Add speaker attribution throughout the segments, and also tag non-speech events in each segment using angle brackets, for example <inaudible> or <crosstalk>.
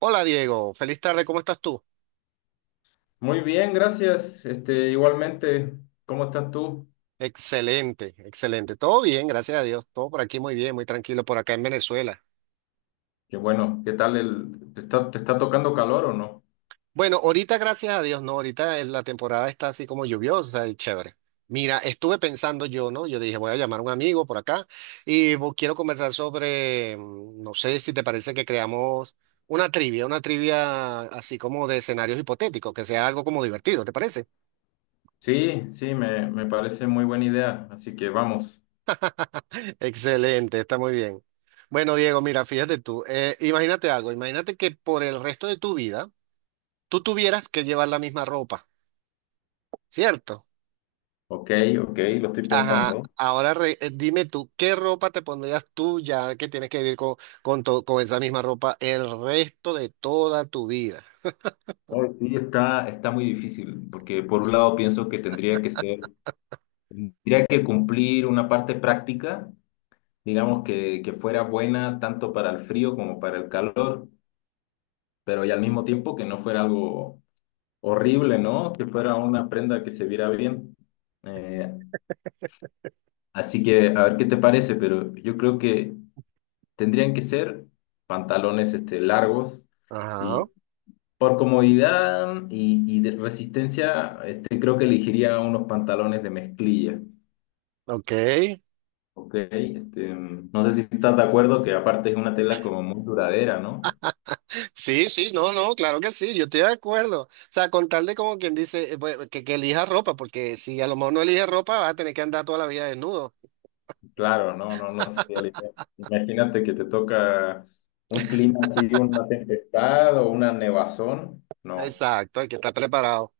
Speaker 1: Hola Diego, feliz tarde, ¿cómo estás tú?
Speaker 2: Muy bien, gracias. Igualmente, ¿cómo estás tú?
Speaker 1: Excelente, excelente. Todo bien, gracias a Dios. Todo por aquí muy bien, muy tranquilo, por acá en Venezuela.
Speaker 2: Qué bueno, ¿qué tal te está tocando calor o no?
Speaker 1: Bueno, ahorita gracias a Dios, no, ahorita en la temporada está así como lluviosa y chévere. Mira, estuve pensando yo, ¿no? Yo dije, voy a llamar a un amigo por acá y quiero conversar sobre, no sé si te parece que creamos una trivia así como de escenarios hipotéticos, que sea algo como divertido, ¿te parece?
Speaker 2: Sí, sí, me parece muy buena idea, así que vamos.
Speaker 1: Excelente, está muy bien. Bueno, Diego, mira, fíjate tú, imagínate algo, imagínate que por el resto de tu vida tú tuvieras que llevar la misma ropa, ¿cierto?
Speaker 2: Ok, ok, lo estoy
Speaker 1: Ajá,
Speaker 2: pensando.
Speaker 1: ahora dime tú, ¿qué ropa te pondrías tú ya que tienes que vivir con, con esa misma ropa el resto de toda tu vida?
Speaker 2: Ay, sí, está muy difícil, porque por un lado pienso que tendría que ser, tendría que cumplir una parte práctica, digamos que fuera buena tanto para el frío como para el calor, pero y al mismo tiempo que no fuera algo horrible, ¿no? Que fuera una prenda que se viera bien. Eh, Así que a ver qué te parece, pero yo creo que tendrían que ser pantalones largos
Speaker 1: Ajá,
Speaker 2: y por comodidad y de resistencia, creo que elegiría unos pantalones de mezclilla,
Speaker 1: ok.
Speaker 2: ¿ok? No sé si estás de acuerdo que aparte es una tela como muy duradera, ¿no?
Speaker 1: Sí, sí, no, no, claro que sí, yo estoy de acuerdo. O sea, con tal de como quien dice, pues, que elija ropa, porque si a lo mejor no elige ropa, vas a tener que andar toda la vida desnudo.
Speaker 2: Claro, no, no, no sabía la idea. Imagínate que te toca un clima así, una tempestad o una nevazón. No.
Speaker 1: Exacto, hay que estar preparado.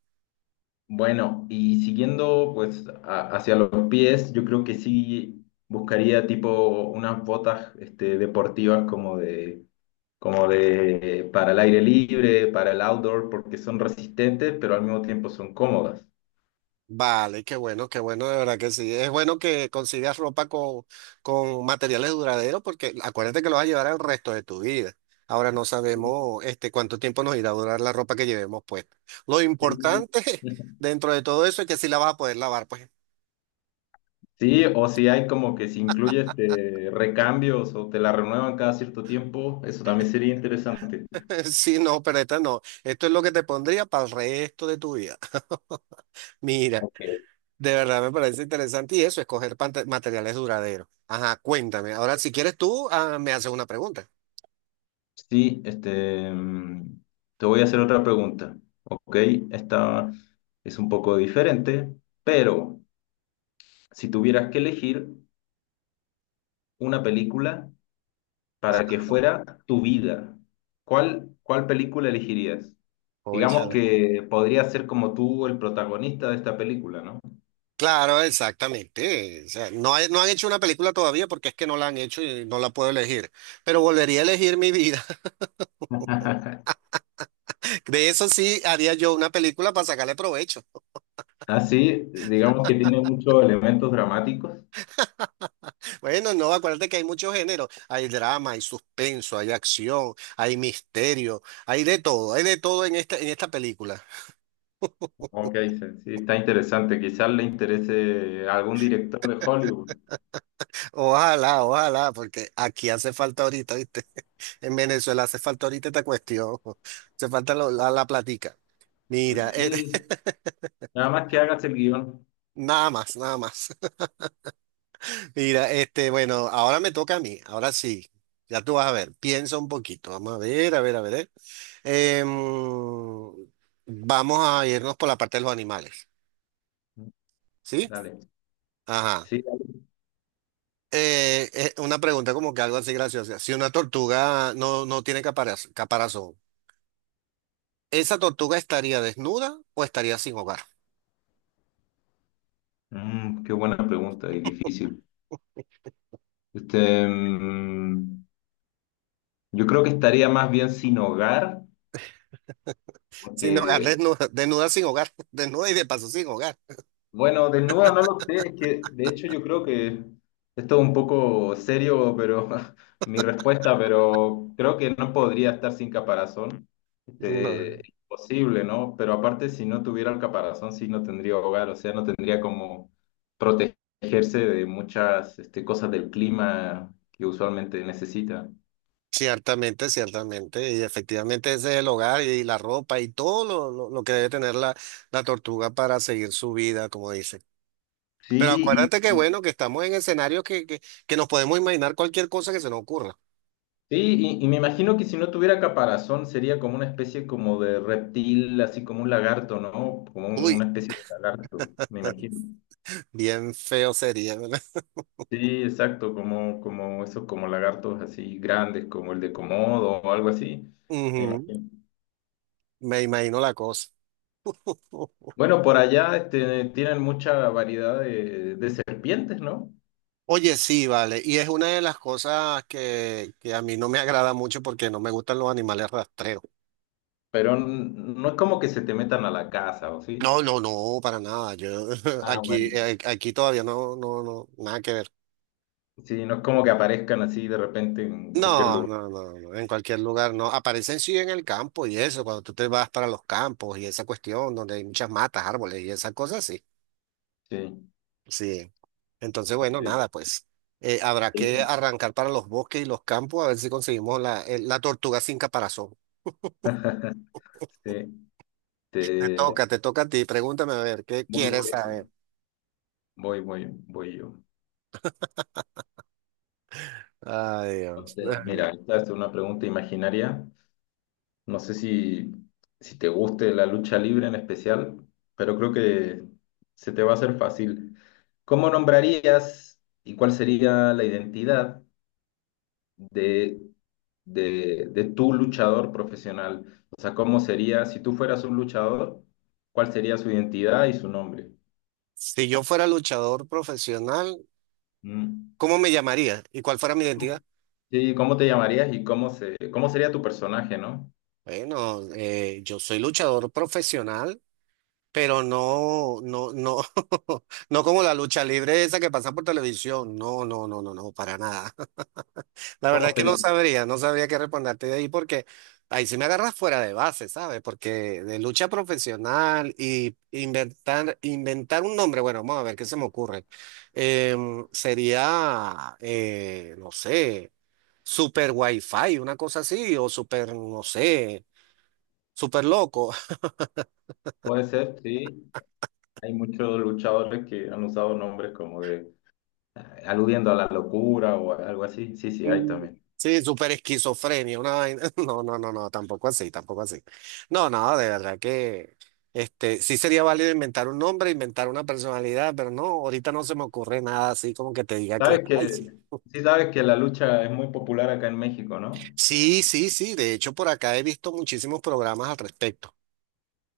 Speaker 2: Bueno, y siguiendo pues hacia los pies, yo creo que sí buscaría tipo unas botas deportivas como de para el aire libre, para el outdoor, porque son resistentes, pero al mismo tiempo son cómodas.
Speaker 1: Vale, qué bueno, de verdad que sí. Es bueno que consigas ropa con materiales duraderos porque acuérdate que lo vas a llevar el resto de tu vida. Ahora no sabemos este, cuánto tiempo nos irá a durar la ropa que llevemos puesta. Lo
Speaker 2: Sí.
Speaker 1: importante <laughs>
Speaker 2: <laughs>
Speaker 1: dentro de todo eso es que sí la vas a poder lavar, pues.
Speaker 2: Sí, o si hay como que si incluye recambios o te la renuevan cada cierto tiempo, eso también sería interesante.
Speaker 1: <laughs> Sí, no, pero esta no. Esto es lo que te pondría para el resto de tu vida. <laughs> Mira.
Speaker 2: Ok.
Speaker 1: De verdad me parece interesante y eso, escoger materiales duraderos. Ajá, cuéntame. Ahora, si quieres tú, ah, me haces una pregunta.
Speaker 2: Sí, te voy a hacer otra pregunta, ¿ok? Esta es un poco diferente, pero si tuvieras que elegir una película para
Speaker 1: Ah,
Speaker 2: que fuera tu vida, ¿cuál película elegirías? Digamos
Speaker 1: cónchale.
Speaker 2: que podría ser como tú el protagonista de esta película, ¿no?
Speaker 1: Claro, exactamente. O sea, no, no han hecho una película todavía porque es que no la han hecho y no la puedo elegir. Pero volvería a elegir mi vida.
Speaker 2: <laughs>
Speaker 1: <laughs> De eso sí haría yo una película para sacarle provecho.
Speaker 2: Ah, sí, digamos que tiene muchos elementos dramáticos.
Speaker 1: Bueno, no, acuérdate que hay muchos géneros. Hay drama, hay suspenso, hay acción, hay misterio, hay de todo en esta película.
Speaker 2: Ok, sí, sí, está interesante. Quizás le interese a algún director de Hollywood.
Speaker 1: Ojalá, ojalá, porque aquí hace falta ahorita, ¿viste? <laughs> En Venezuela hace falta ahorita esta cuestión. Hace falta la platica. Mira,
Speaker 2: Pues sí,
Speaker 1: <laughs>
Speaker 2: nada más que hagas el guión.
Speaker 1: nada más, nada más. <laughs> Mira, este, bueno, ahora me toca a mí, ahora sí. Ya tú vas a ver, piensa un poquito. Vamos a ver, a ver, a ver. Em, vamos a irnos por la parte de los animales, ¿sí?
Speaker 2: Dale.
Speaker 1: Ajá.
Speaker 2: Sí, dale.
Speaker 1: Una pregunta como que algo así graciosa. Si una tortuga no tiene caparazón, ¿esa tortuga estaría desnuda o estaría sin hogar?
Speaker 2: Mm, qué buena pregunta y difícil. Este, mm, yo creo que estaría más bien sin hogar,
Speaker 1: Sin hogar,
Speaker 2: porque...
Speaker 1: desnuda, desnuda sin hogar, <laughs> desnuda y de paso sin hogar.
Speaker 2: Bueno, desnuda no lo sé, es que de hecho yo creo que esto es un poco serio, pero <laughs> mi respuesta, pero creo que no podría estar sin caparazón.
Speaker 1: No.
Speaker 2: Imposible, ¿no? Pero aparte, si no tuviera el caparazón, sí, no tendría hogar, o sea, no tendría como protegerse de muchas cosas del clima que usualmente necesita.
Speaker 1: Ciertamente, ciertamente, y efectivamente ese es el hogar y la ropa y todo lo que debe tener la, la tortuga para seguir su vida, como dice. Pero
Speaker 2: Sí,
Speaker 1: acuérdate que bueno, que estamos en escenarios que nos podemos imaginar cualquier cosa que se nos ocurra.
Speaker 2: sí, y me imagino que si no tuviera caparazón sería como una especie como de reptil, así como un lagarto, ¿no? Como
Speaker 1: Uy,
Speaker 2: una especie de lagarto, me imagino.
Speaker 1: bien feo sería, ¿verdad?
Speaker 2: Sí, exacto, como esos como lagartos así grandes, como el de Komodo o algo así,
Speaker 1: <laughs>
Speaker 2: me
Speaker 1: Ujú,
Speaker 2: imagino.
Speaker 1: me imagino la cosa. <laughs>
Speaker 2: Bueno, por allá tienen mucha variedad de serpientes, ¿no?
Speaker 1: Oye, sí, vale. Y es una de las cosas que a mí no me agrada mucho porque no me gustan los animales rastreros.
Speaker 2: Pero no es como que se te metan a la casa, ¿o sí?
Speaker 1: No, no, no, para nada. Yo <laughs>
Speaker 2: Ah,
Speaker 1: aquí,
Speaker 2: bueno.
Speaker 1: aquí todavía no, no, no, nada que ver.
Speaker 2: Sí, no es como que aparezcan así de repente en cualquier
Speaker 1: No,
Speaker 2: lugar.
Speaker 1: no, no, no, en cualquier lugar no. Aparecen sí en el campo y eso, cuando tú te vas para los campos y esa cuestión donde hay muchas matas, árboles y esas cosas, sí.
Speaker 2: Sí,
Speaker 1: Sí. Entonces, bueno,
Speaker 2: ok.
Speaker 1: nada, pues habrá
Speaker 2: Sí.
Speaker 1: que arrancar para los bosques y los campos a ver si conseguimos la, la tortuga sin caparazón.
Speaker 2: <laughs> Sí, te...
Speaker 1: Toca, te toca a ti. Pregúntame a ver, ¿qué
Speaker 2: Voy,
Speaker 1: quieres
Speaker 2: voy,
Speaker 1: saber?
Speaker 2: voy yo.
Speaker 1: Ay, Dios.
Speaker 2: Entonces, mira,
Speaker 1: <laughs>
Speaker 2: esta es una pregunta imaginaria. No sé si te guste la lucha libre en especial, pero creo que se te va a hacer fácil. ¿Cómo nombrarías y cuál sería la identidad de, de tu luchador profesional? O sea, ¿cómo sería, si tú fueras un luchador, cuál sería su identidad y su nombre?
Speaker 1: Si yo fuera luchador profesional,
Speaker 2: Mm.
Speaker 1: ¿cómo me llamaría? ¿Y cuál fuera mi identidad?
Speaker 2: Sí, ¿cómo te llamarías y cómo sería tu personaje, ¿no?
Speaker 1: Bueno, yo soy luchador profesional, pero no, no, no, <laughs> no como la lucha libre esa que pasa por televisión. No, no, no, no, no, para nada. La verdad
Speaker 2: ¿Cómo
Speaker 1: es que no
Speaker 2: sería?
Speaker 1: sabría, no sabría qué responderte de ahí porque ahí sí me agarras fuera de base, ¿sabes? Porque de lucha profesional y inventar, inventar un nombre, bueno, vamos a ver qué se me ocurre. Sería, no sé, Super Wi-Fi, una cosa así, o Super, no sé, Super Loco.
Speaker 2: Puede ser, sí. Hay muchos luchadores que han usado nombres como de eh, aludiendo a la locura o algo así. Sí, sí, hay
Speaker 1: Mm,
Speaker 2: también.
Speaker 1: Sí, súper esquizofrenia, una vaina. <laughs> No, no, no, no, tampoco así, tampoco así. No, no, de verdad que este, sí sería válido inventar un nombre, inventar una personalidad, pero no, ahorita no se me ocurre nada así como que te diga que,
Speaker 2: Sabes
Speaker 1: ay,
Speaker 2: que,
Speaker 1: sí.
Speaker 2: sí sabes que la lucha es muy popular acá en México, ¿no?
Speaker 1: Sí, sí, sí, de hecho por acá he visto muchísimos programas al respecto.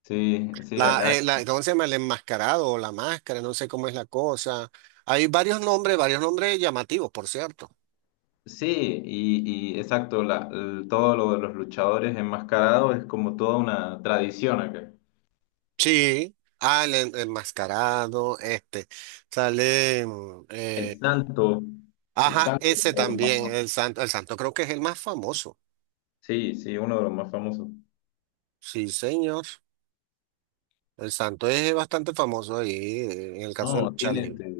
Speaker 2: Sí, sí, acá.
Speaker 1: La, ¿cómo se llama? El enmascarado o la máscara, no sé cómo es la cosa. Hay varios nombres llamativos, por cierto.
Speaker 2: Sí, y exacto, todo lo de los luchadores enmascarados es como toda una tradición acá.
Speaker 1: Sí, ah, el enmascarado, este, sale,
Speaker 2: El santo, el
Speaker 1: ajá,
Speaker 2: santo es
Speaker 1: ese
Speaker 2: uno de los más
Speaker 1: también,
Speaker 2: famosos.
Speaker 1: el santo creo que es el más famoso,
Speaker 2: Sí, sí, uno de los más famosos.
Speaker 1: sí, señor, el santo es bastante famoso ahí, en el caso de
Speaker 2: No,
Speaker 1: lucha
Speaker 2: tiene
Speaker 1: libre,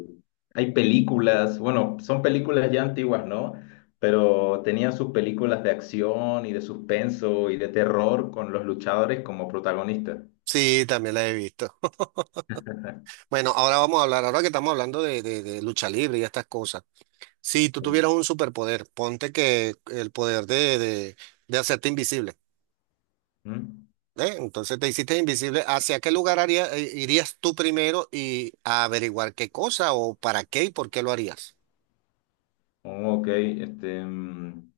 Speaker 2: hay películas, bueno, son películas ya antiguas, ¿no? Pero tenían sus películas de acción y de suspenso y de terror con los luchadores como protagonistas.
Speaker 1: sí, también la he visto, <laughs>
Speaker 2: <laughs>
Speaker 1: bueno, ahora vamos a hablar, ahora que estamos hablando de, de lucha libre y estas cosas, si tú
Speaker 2: Sí.
Speaker 1: tuvieras un superpoder, ponte que el poder de, de hacerte invisible.
Speaker 2: ¿Mm?
Speaker 1: ¿Eh? Entonces te hiciste invisible. ¿Hacia qué lugar irías tú primero y a averiguar qué cosa o para qué y por qué lo harías?
Speaker 2: Oh, ok,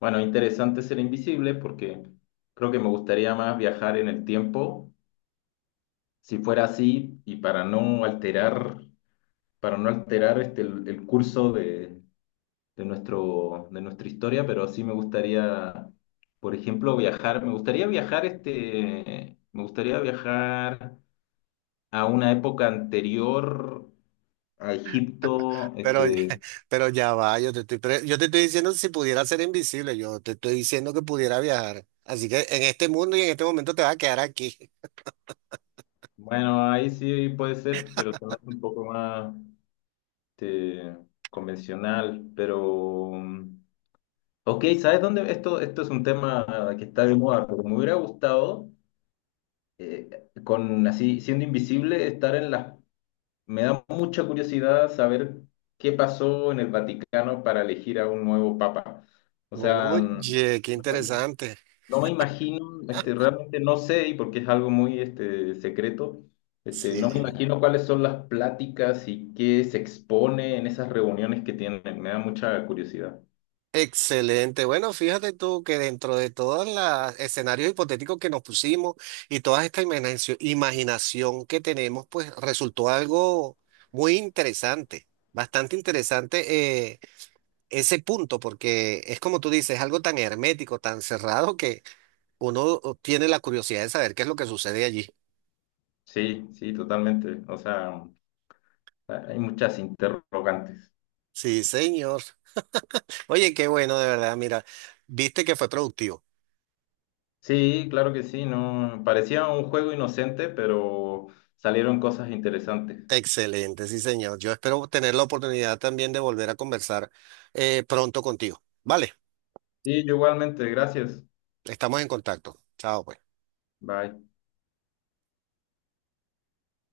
Speaker 2: bueno, interesante ser invisible porque creo que me gustaría más viajar en el tiempo, si fuera así, y para no alterar el curso de nuestro, de nuestra historia, pero sí me gustaría, por ejemplo, viajar. Me gustaría viajar me gustaría viajar a una época anterior a Egipto.
Speaker 1: Pero, <laughs> pero ya va, yo te estoy, yo te estoy diciendo si pudiera ser invisible, yo te estoy diciendo que pudiera viajar. Así que en este mundo y en este momento te vas a quedar aquí.
Speaker 2: Bueno, ahí sí puede ser, pero se me hace un poco más este, convencional. Pero, mm, ok, ¿sabes dónde? Esto es un tema que está de moda, pero me hubiera gustado con así siendo invisible, estar en las... Me da mucha curiosidad saber qué pasó en el Vaticano para elegir a un nuevo papa. O sea,
Speaker 1: Oye, qué
Speaker 2: me
Speaker 1: interesante.
Speaker 2: no me imagino, realmente no sé, y porque es algo muy secreto,
Speaker 1: Sí.
Speaker 2: no me imagino cuáles son las pláticas y qué se expone en esas reuniones que tienen. Me da mucha curiosidad.
Speaker 1: Excelente. Bueno, fíjate tú que dentro de todos los escenarios hipotéticos que nos pusimos y toda esta imaginación, imaginación que tenemos, pues resultó algo muy interesante, bastante interesante ese punto, porque es como tú dices, algo tan hermético, tan cerrado que uno tiene la curiosidad de saber qué es lo que sucede allí.
Speaker 2: Sí, sí, totalmente. O sea, hay muchas interrogantes.
Speaker 1: Sí, señor. Oye, qué bueno, de verdad, mira, viste que fue productivo.
Speaker 2: Sí, claro que sí, no, parecía un juego inocente, pero salieron cosas interesantes.
Speaker 1: Excelente, sí, señor. Yo espero tener la oportunidad también de volver a conversar pronto contigo. Vale,
Speaker 2: Sí, igualmente, gracias.
Speaker 1: estamos en contacto. Chao. Pues.
Speaker 2: Bye.